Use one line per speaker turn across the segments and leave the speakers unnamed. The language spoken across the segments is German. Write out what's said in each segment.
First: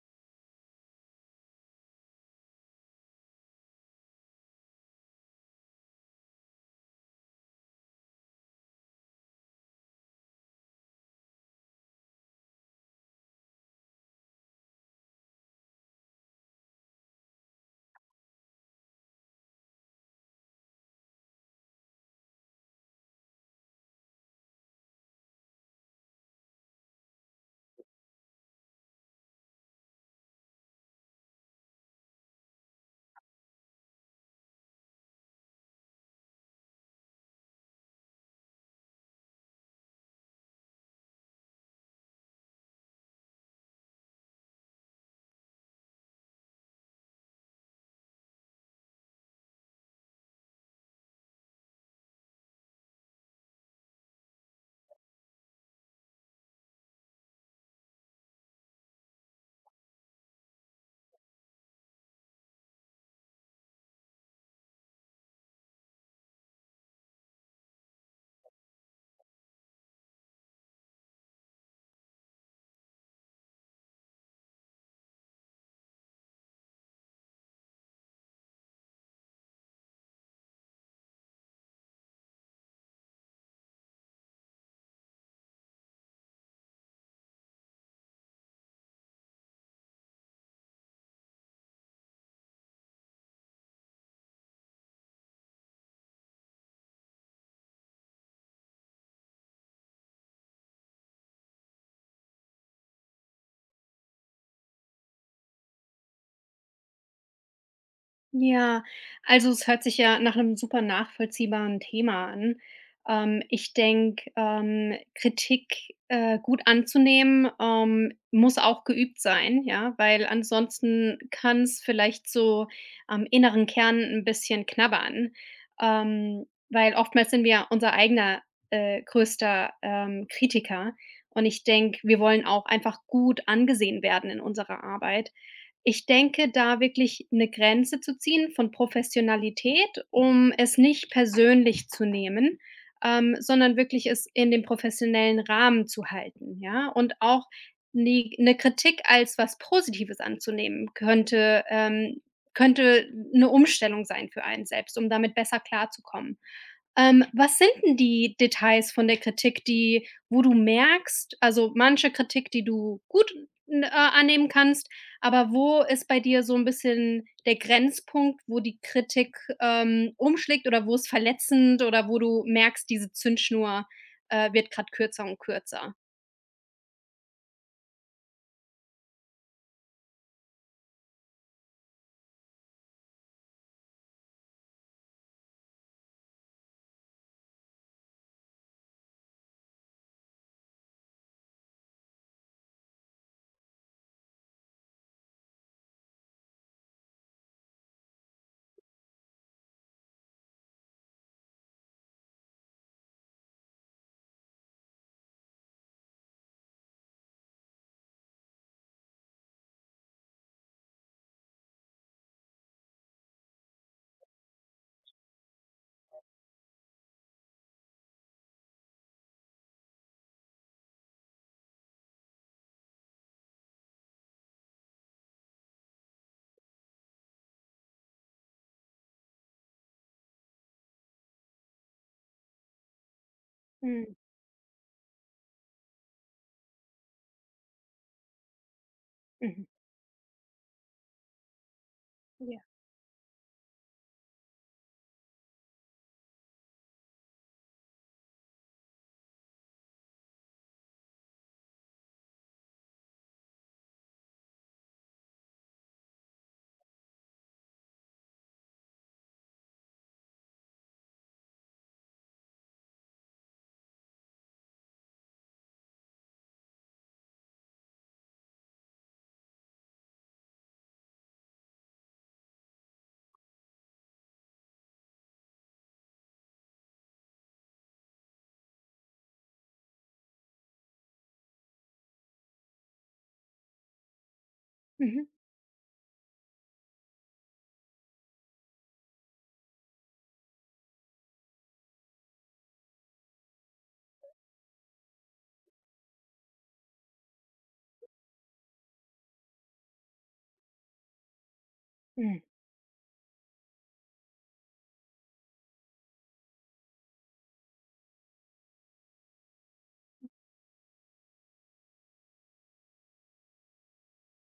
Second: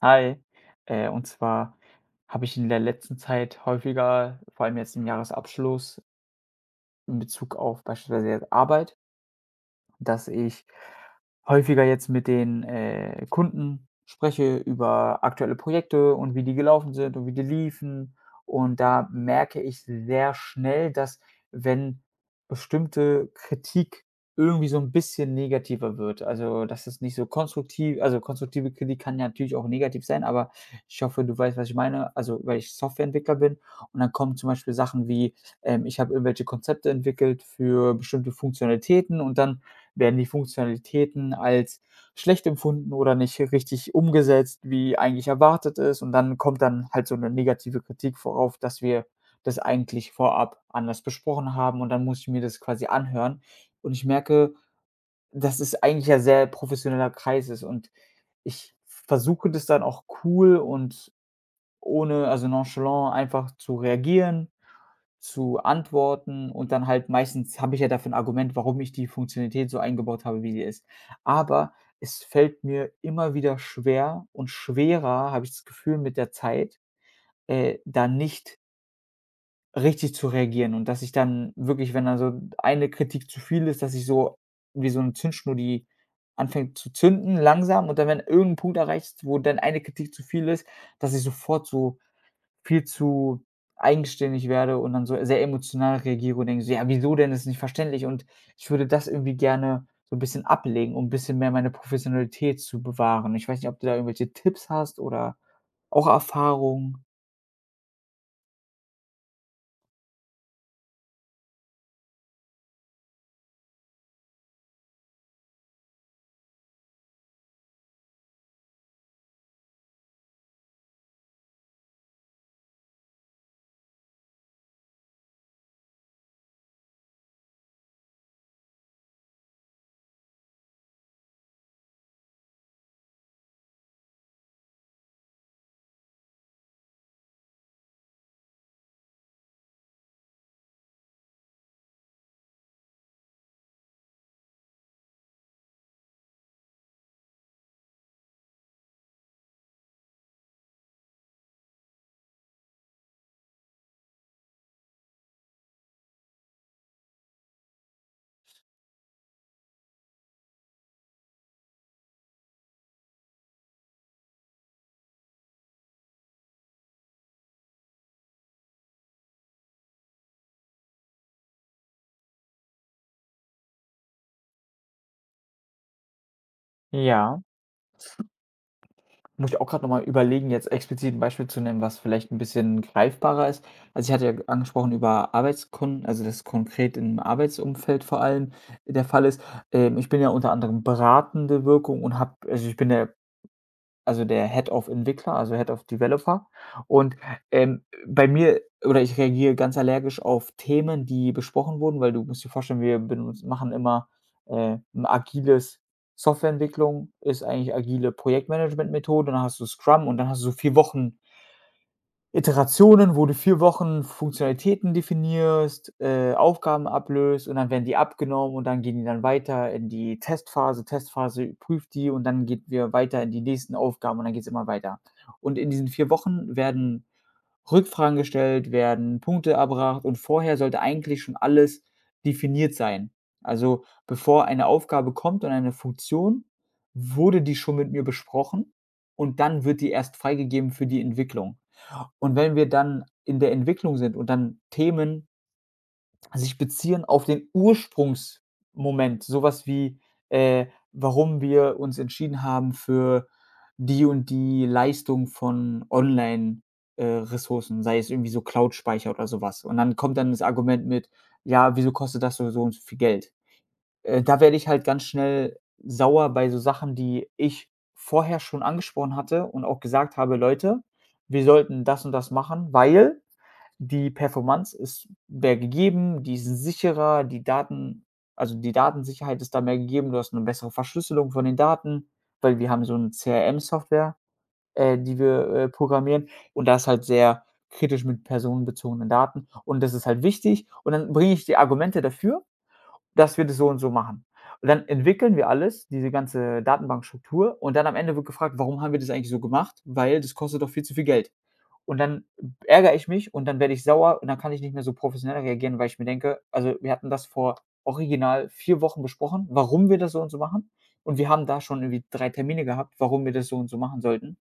Hi, und zwar habe ich in der letzten Zeit häufiger, vor allem jetzt im Jahresabschluss, in Bezug auf beispielsweise jetzt Arbeit, dass ich häufiger jetzt mit den Kunden spreche über aktuelle Projekte und wie die gelaufen sind und wie die liefen. Und da merke ich sehr schnell, dass, wenn bestimmte Kritik irgendwie so ein bisschen negativer wird, also, dass es nicht so konstruktiv also, konstruktive Kritik kann ja natürlich auch negativ sein, aber ich hoffe, du weißt, was ich meine, also, weil ich Softwareentwickler bin und dann kommen zum Beispiel Sachen wie, ich habe irgendwelche Konzepte entwickelt für bestimmte Funktionalitäten und dann werden die Funktionalitäten als schlecht empfunden oder nicht richtig umgesetzt, wie eigentlich erwartet ist. Und dann kommt dann halt so eine negative Kritik, vorauf, dass wir das eigentlich vorab anders besprochen haben und dann muss ich mir das quasi anhören. Und ich merke, dass es eigentlich ja sehr professioneller Kreis ist und ich versuche das dann auch cool und ohne also nonchalant einfach zu reagieren, zu antworten und dann halt meistens habe ich ja dafür ein Argument, warum ich die Funktionalität so eingebaut habe, wie sie ist. Aber es fällt mir immer wieder schwer und schwerer, habe ich das Gefühl mit der Zeit, da nicht richtig zu reagieren und dass ich dann wirklich, wenn da so eine Kritik zu viel ist, dass ich so wie so 'ne Zündschnur, die anfängt zu zünden langsam und dann, wenn irgend 'n Punkt erreicht ist, wo dann eine Kritik zu viel ist, dass ich sofort so viel zu eigenständig werde und dann so sehr emotional reagiere und denke so: „Ja, wieso denn? Ist nicht verständlich." Und ich würde das irgendwie gerne so ein bisschen ablegen, um ein bisschen mehr meine Professionalität zu bewahren. Ich weiß nicht, ob du da irgendwelche Tipps hast oder auch Erfahrungen?
Ja, also es hört sich ja nach einem super nachvollziehbaren Thema an. Ich denke, Kritik, gut anzunehmen, muss auch geübt sein, ja, weil ansonsten kann es vielleicht so am inneren Kern ein bisschen knabbern. Weil oftmals sind wir ja unser eigener, größter, Kritiker und ich denke, wir wollen auch einfach gut angesehen werden in unserer Arbeit. Ich denke, da wirklich eine Grenze zu ziehen von Professionalität, um es nicht persönlich zu nehmen, sondern wirklich es in dem professionellen Rahmen zu halten, ja? Und auch die 'ne Kritik als was Positives anzunehmen könnte könnte 'ne Umstellung sein für einen selbst, um damit besser klarzukommen. Was sind 'n die Details von der Kritik, die wo du merkst, also manche Kritik, die du gut annehmen kannst, aber wo ist bei dir so ein bisschen der Grenzpunkt, wo die Kritik, umschlägt oder wo es verletzend oder wo du merkst, diese Zündschnur, wird grad kürzer und kürzer?
Ja. Muss ich auch gerade noch mal überlegen, jetzt explizit ein Beispiel zu nehmen, was vielleicht ein bisschen greifbarer ist. Also, ich hatte ja angesprochen über Arbeitskunden, also das konkret im Arbeitsumfeld vor allem der Fall ist. Ich bin ja unter anderem beratende Wirkung und habe, also ich bin ja also der Head of Entwickler, also Head of Developer. Und, bei mir oder ich reagiere ganz allergisch auf Themen, die besprochen wurden, weil du musst dir vorstellen, wir benutz machen immer, 'n agiles Softwareentwicklung ist eigentlich agile Projektmanagementmethode, dann hast du Scrum und dann hast du so 4 Wochen Iterationen, wo du 4 Wochen Funktionalitäten definierst, Aufgaben ablöst und dann werden die abgenommen und dann gehen die dann weiter in die Testphase. Testphase prüft die und dann geht wir weiter in die nächsten Aufgaben und dann geht es immer weiter. Und in diesen 4 Wochen werden Rückfragen gestellt, werden Punkte erbracht und vorher sollte eigentlich schon alles definiert sein. Also,
Mhm.
bevor eine Aufgabe kommt und eine Funktion, wurde die schon mit mir besprochen und dann
Mhm.
wird die erst freigegeben für die Entwicklung. Und wenn
Ja.
wir dann in der Entwicklung sind und dann Themen sich beziehen auf den Ursprungsmoment, sowas wie, äh, warum wir uns entschieden haben für die und die Leistung von Online Ressourcen, sei es irgendwie so Cloud-Speicher oder sowas. Und dann kommt dann das Argument mit: „Ja, wieso kostet das so und so viel Geld?" Da werde ich halt ganz schnell sauer bei so Sachen, die ich vorher schon angesprochen hatte und auch gesagt habe: „Leute, wir sollten das und das machen, weil die Performance ist mehr gegeben, die ist sicherer, die Daten, also die Datensicherheit ist da mehr gegeben. Du hast eine bessere Verschlüsselung von den Daten, weil wir haben so 'ne CRM-Software, die
Mhm.
wir programmieren und da ist halt sehr kritisch mit personenbezogenen Daten und das ist halt wichtig." Und dann bringe ich die Argumente dafür, dass wir das so und so machen. Und dann entwickeln wir alles, diese ganze Datenbankstruktur, und dann am Ende wird gefragt: „Warum haben wir das eigentlich so gemacht? Weil das kostet doch viel zu viel Geld." Und dann
Mhm.
ärgere ich mich und dann werde ich sauer und dann kann ich nicht mehr so professionell reagieren, weil ich mir denke: „Also, wir hatten das vor original 4 Wochen besprochen, warum wir das so und so machen, und wir haben da schon irgendwie 3 Termine gehabt, warum wir das so und so machen sollten."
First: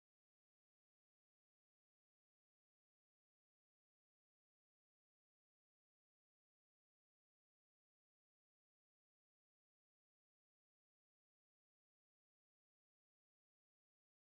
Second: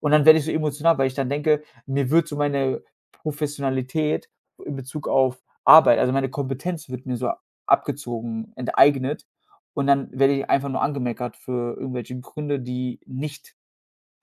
Und dann werde ich so emotional, weil ich dann denke, mir wird so meine Professionalität in Bezug auf Arbeit, also meine Kompetenz wird mir so abgezogen, enteignet. Und dann werde ich einfach nur angemeckert für irgendwelche Gründe, die nicht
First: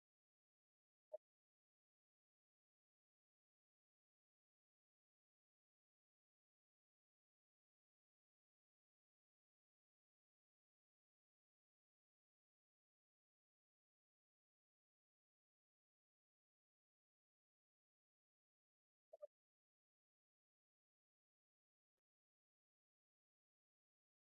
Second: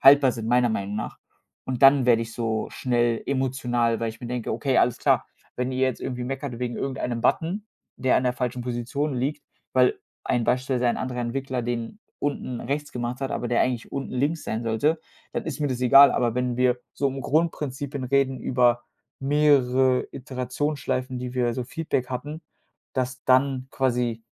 haltbar sind, meiner Meinung nach. Und dann werde ich so schnell emotional, weil ich mir denke: „Okay, alles klar, wenn ihr jetzt irgendwie meckert wegen irgendeinem Button, der an der falschen Position liegt, weil ein beispielsweise ein anderer Entwickler den unten rechts gemacht hat, aber der eigentlich unten links sein sollte, dann ist mir das egal." Aber wenn wir so um Grundprinzipien reden über mehrere Iterationsschleifen, die wir so Feedback hatten, dass dann quasi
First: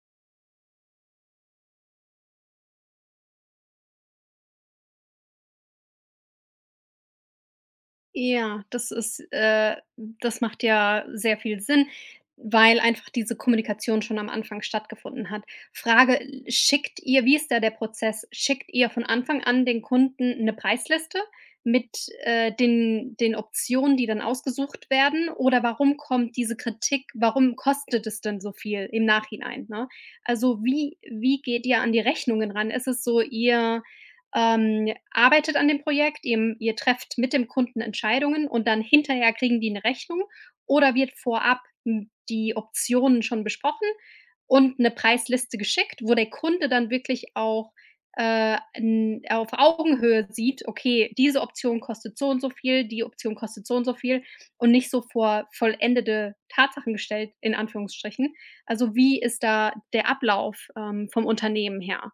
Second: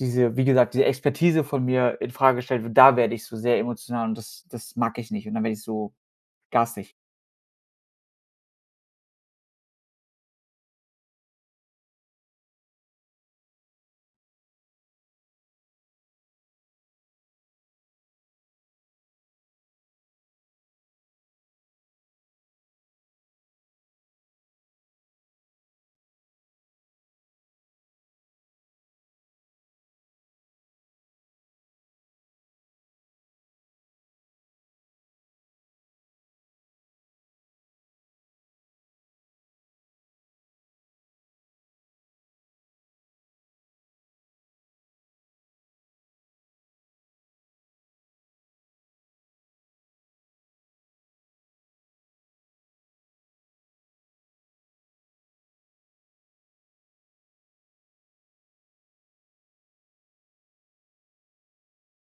diese, wie gesagt, diese Expertise von mir in Frage gestellt wird, da werde ich so sehr emotional und das das mag ich nicht und dann werde ich so garstig.
Ja, das ist das macht ja sehr viel Sinn, weil einfach diese Kommunikation schon am Anfang stattgefunden hat. Frage, l schickt ihr, wie ist da der Prozess? Schickt ihr von Anfang an den Kunden eine Preisliste mit, den Optionen, die dann ausgesucht werden? Oder warum kommt diese Kritik, warum kostet es denn so viel im Nachhinein, ne? Also, wie geht ihr an die Rechnungen ran? Ist es so, ihr arbeitet an dem Projekt, ihr trefft mit dem Kunden Entscheidungen und dann hinterher kriegen die eine Rechnung, oder wird vorab n die Optionen schon besprochen und eine Preisliste geschickt, wo der Kunde dann wirklich auch, n auf Augenhöhe sieht: „Okay, diese Option kostet so und so viel, die Option kostet so und so viel“ und nicht so vor vollendete Tatsachen gestellt, in Anführungsstrichen. Also, wie ist da der Ablauf, vom Unternehmen her?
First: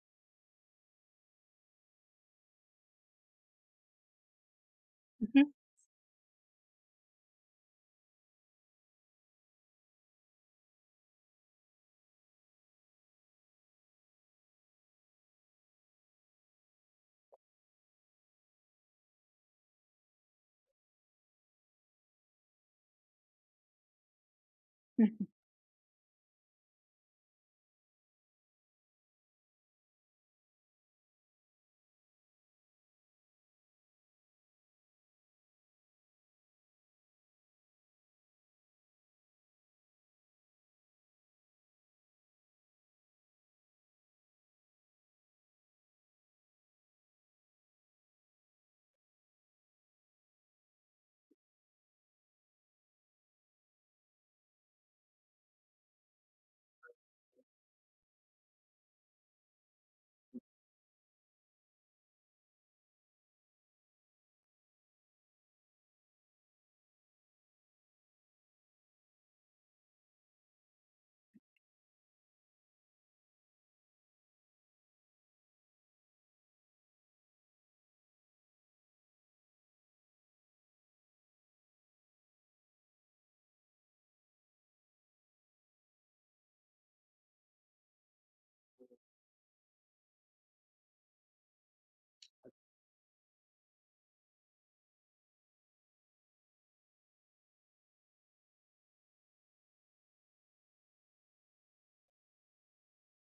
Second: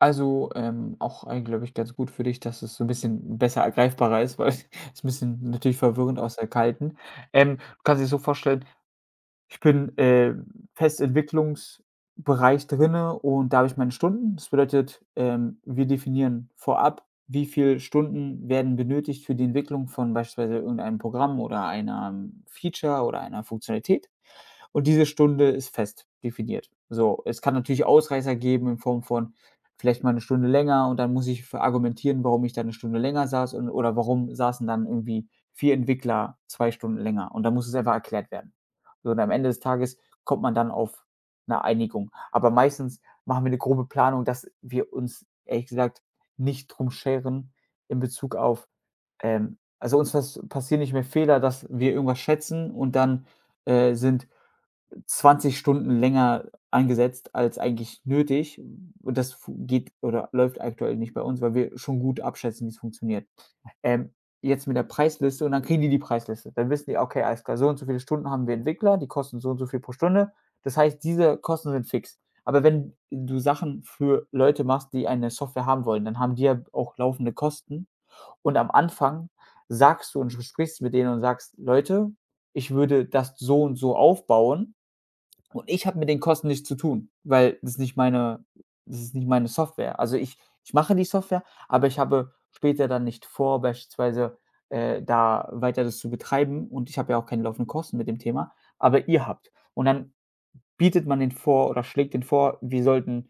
Also, auch, glaube ich, ganz gut für dich, dass es so ein bisschen besser ergreifbarer ist, weil es ist ein
Mhm.
bisschen natürlich verwirrend aus der Kalten. Du kannst dir so vorstellen, ich bin, fest Entwicklungsbereich drinne und da habe ich meine Stunden. Das bedeutet, wir definieren vorab, wie viel Stunden werden benötigt für die Entwicklung von beispielsweise irgendeinem Programm oder einem Feature oder einer Funktionalität. Und diese
Mhm.
Stunde ist fest definiert. So, es kann natürlich Ausreißer geben in Form von vielleicht mal 1 Stunde länger und dann muss ich ver argumentieren, warum ich da 1 Stunde länger saß und oder warum saßen dann irgendwie 4 Entwickler 2 Stunden länger und dann muss es einfach erklärt werden. So und am Ende des Tages kommt man dann auf eine Einigung. Aber meistens machen wir eine grobe Planung, dass wir uns ehrlich gesagt nicht drum scheren in Bezug auf, also uns das passieren nicht mehr Fehler, dass wir irgendwas schätzen und dann, sind 20 Stunden länger eingesetzt als eigentlich nötig. Und das fu geht oder läuft aktuell nicht bei uns, weil wir schon gut abschätzen, wie's funktioniert. Ähm, Jetzt mit der Preisliste und dann kriegen die die Preisliste. Dann wissen die: „Okay, alles klar, so und so viele Stunden haben wir Entwickler, die kosten so und so viel pro Stunde." Das heißt, diese Kosten sind fix. Aber wenn du Sachen für Leute machst, die eine Software haben wollen, dann haben die ja auch laufende Kosten. Und am Anfang sagst du und sprichst mit denen und sagst: „Leute, ich würde das so und so aufbauen." Und ich habe mit den Kosten nichts zu tun, weil das nicht meine, das ist nicht meine Software. Also, ich mache die Software, aber ich habe später dann nicht vor, beispielsweise, da weiter das zu betreiben, und ich habe ja auch keine laufenden Kosten mit dem Thema, aber ihr habt. Und dann bietet man den vor oder schlägt den vor, wir sollten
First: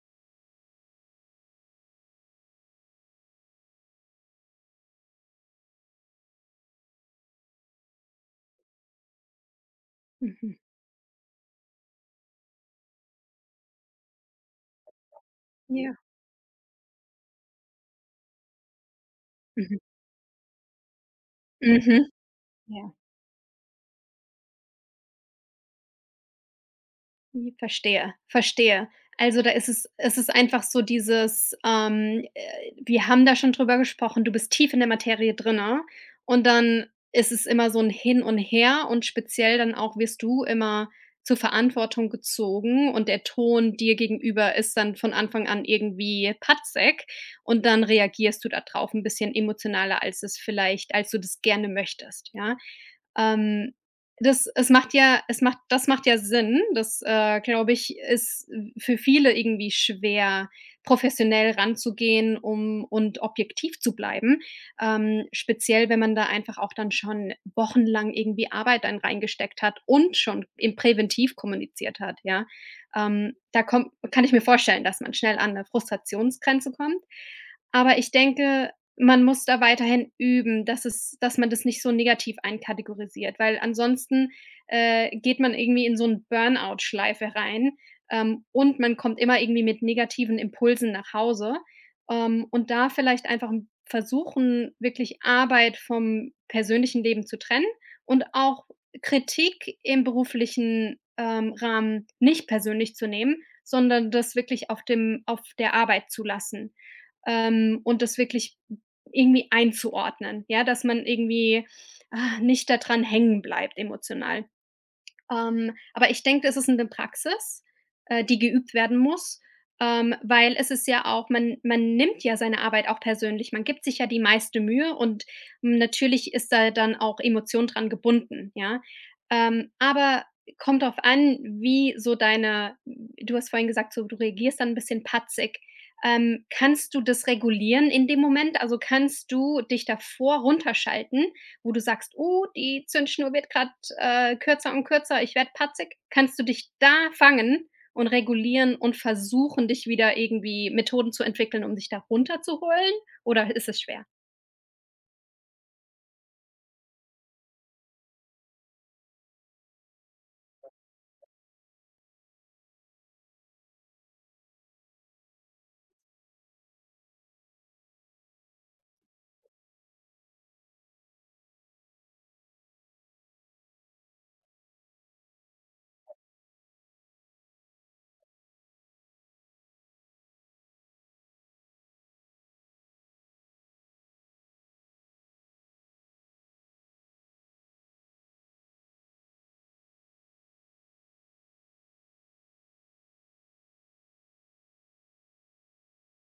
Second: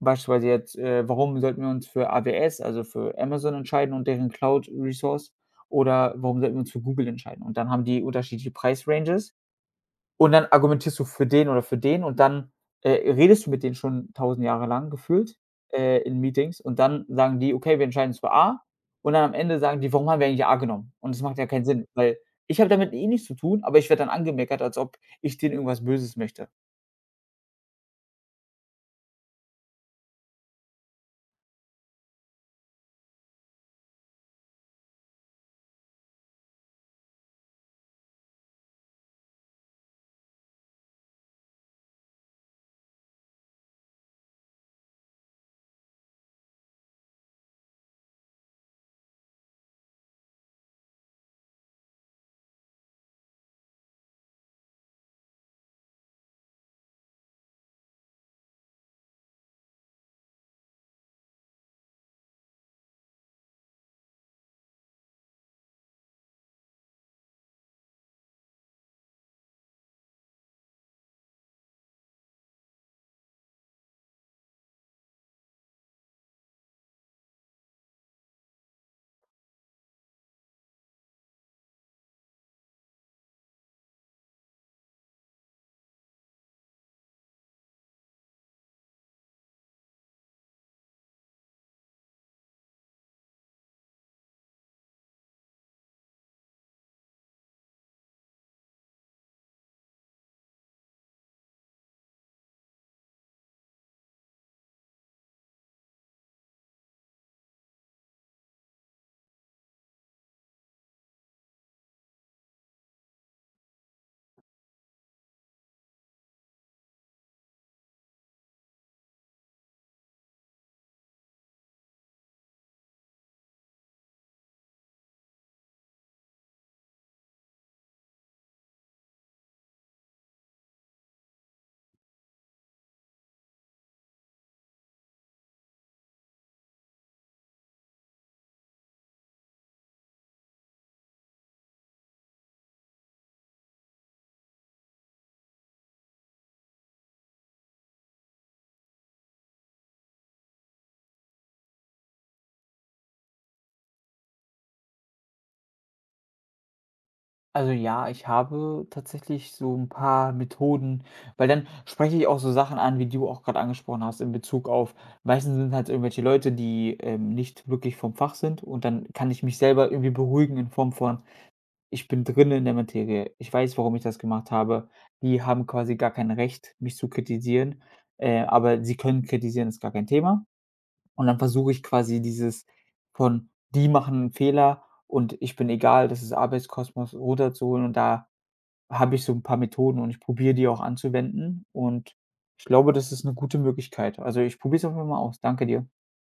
beispielsweise jetzt, warum sollten wir uns für AWS, also für Amazon entscheiden und deren Cloud Resource oder warum sollten wir uns für Google entscheiden? Und dann haben die unterschiedliche Preis-Ranges und dann
Mhm.
argumentierst du für den oder für den und dann, redest du mit denen schon tausend Jahre lang gefühlt,
Ja.
in Meetings und dann sagen die: „Okay, wir entscheiden uns für A." Und dann am Ende
Mhm.
sagen die: „Warum haben wir eigentlich A genommen?" Und das macht ja keinen Sinn,
Mhm.
weil ich habe
Ja,
damit eh nichts zu tun, aber ich werde dann angemeckert, als ob ich denen irgendwas Böses möchte.
mhm, verstehe, verstehe. Also, da ist es ist einfach so dieses, wir haben da schon drüber gesprochen, du bist tief in der Materie drinnen und dann ist es immer so ein Hin und Her und speziell dann auch wirst du immer zur Verantwortung gezogen und der Ton dir gegenüber ist dann von Anfang an irgendwie patzig und dann reagierst du da drauf ein bisschen emotionaler, als es vielleicht, als du das gerne möchtest, ja? Ähm das macht ja Sinn. Das, glaube ich, ist für viele irgendwie schwer, professionell ranzugehen, um und objektiv zu bleiben. Speziell, wenn man da einfach auch dann schon wochenlang irgendwie Arbeit dann reingesteckt hat und schon im präventiv kommuniziert hat, ja. Da kommt kann ich mir vorstellen, dass man schnell an 'ne Frustrationsgrenze kommt. Aber ich denke, man muss da weiterhin üben, dass es dass man das nicht so negativ einkategorisiert, weil ansonsten, geht man irgendwie in so 'n Burnout-Schleife rein, und man kommt immer irgendwie mit negativen Impulsen nach Hause. Und da vielleicht einfach m versuchen, wirklich Arbeit vom persönlichen Leben zu trennen und auch Kritik im beruflichen, Rahmen nicht persönlich zu nehmen, sondern das wirklich auf der Arbeit zu lassen, und das wirklich irgendwie einzuordnen, ja, dass man irgendwie, nicht daran hängen bleibt emotional. Aber ich denke, das ist eine Praxis, die geübt werden muss, weil es ist ja auch, man nimmt ja seine Arbeit auch persönlich. Man gibt sich ja die meiste Mühe und natürlich ist da dann auch Emotion dran gebunden, ja? Aber kommt drauf an, wie so deine du hast vorhin gesagt, so du reagierst dann ein bisschen patzig. Kannst du das regulieren in dem Moment? Also, kannst du dich davor runterschalten, wo du sagst: „Oh, die Zündschnur wird grad, kürzer und kürzer, ich werde patzig.“ Kannst du dich da fangen und regulieren und versuchen, dich wieder irgendwie Methoden zu entwickeln, um dich da runterzuholen, oder ist es schwer?
Also ja, ich habe tatsächlich so ein paar Methoden, weil dann spreche ich auch so Sachen an, wie du auch gerade angesprochen hast, in Bezug auf meistens sind halt irgendwelche Leute, die, nicht wirklich vom Fach sind, und dann kann ich mich selber irgendwie beruhigen in Form von: „Ich bin drin in der Materie. Ich weiß, warum ich das gemacht habe." Die haben quasi gar kein Recht, mich zu kritisieren, aber sie können kritisieren, ist gar kein Thema. Und dann versuche ich quasi dieses von: „Die machen einen Fehler und ich bin egal, das ist Arbeitskosmos", runterzuholen, und da habe ich so 'n paar Methoden und ich probiere die auch anzuwenden und ich glaube, das ist 'ne gute Möglichkeit. Also, ich probiere es einfach mal aus. Danke dir.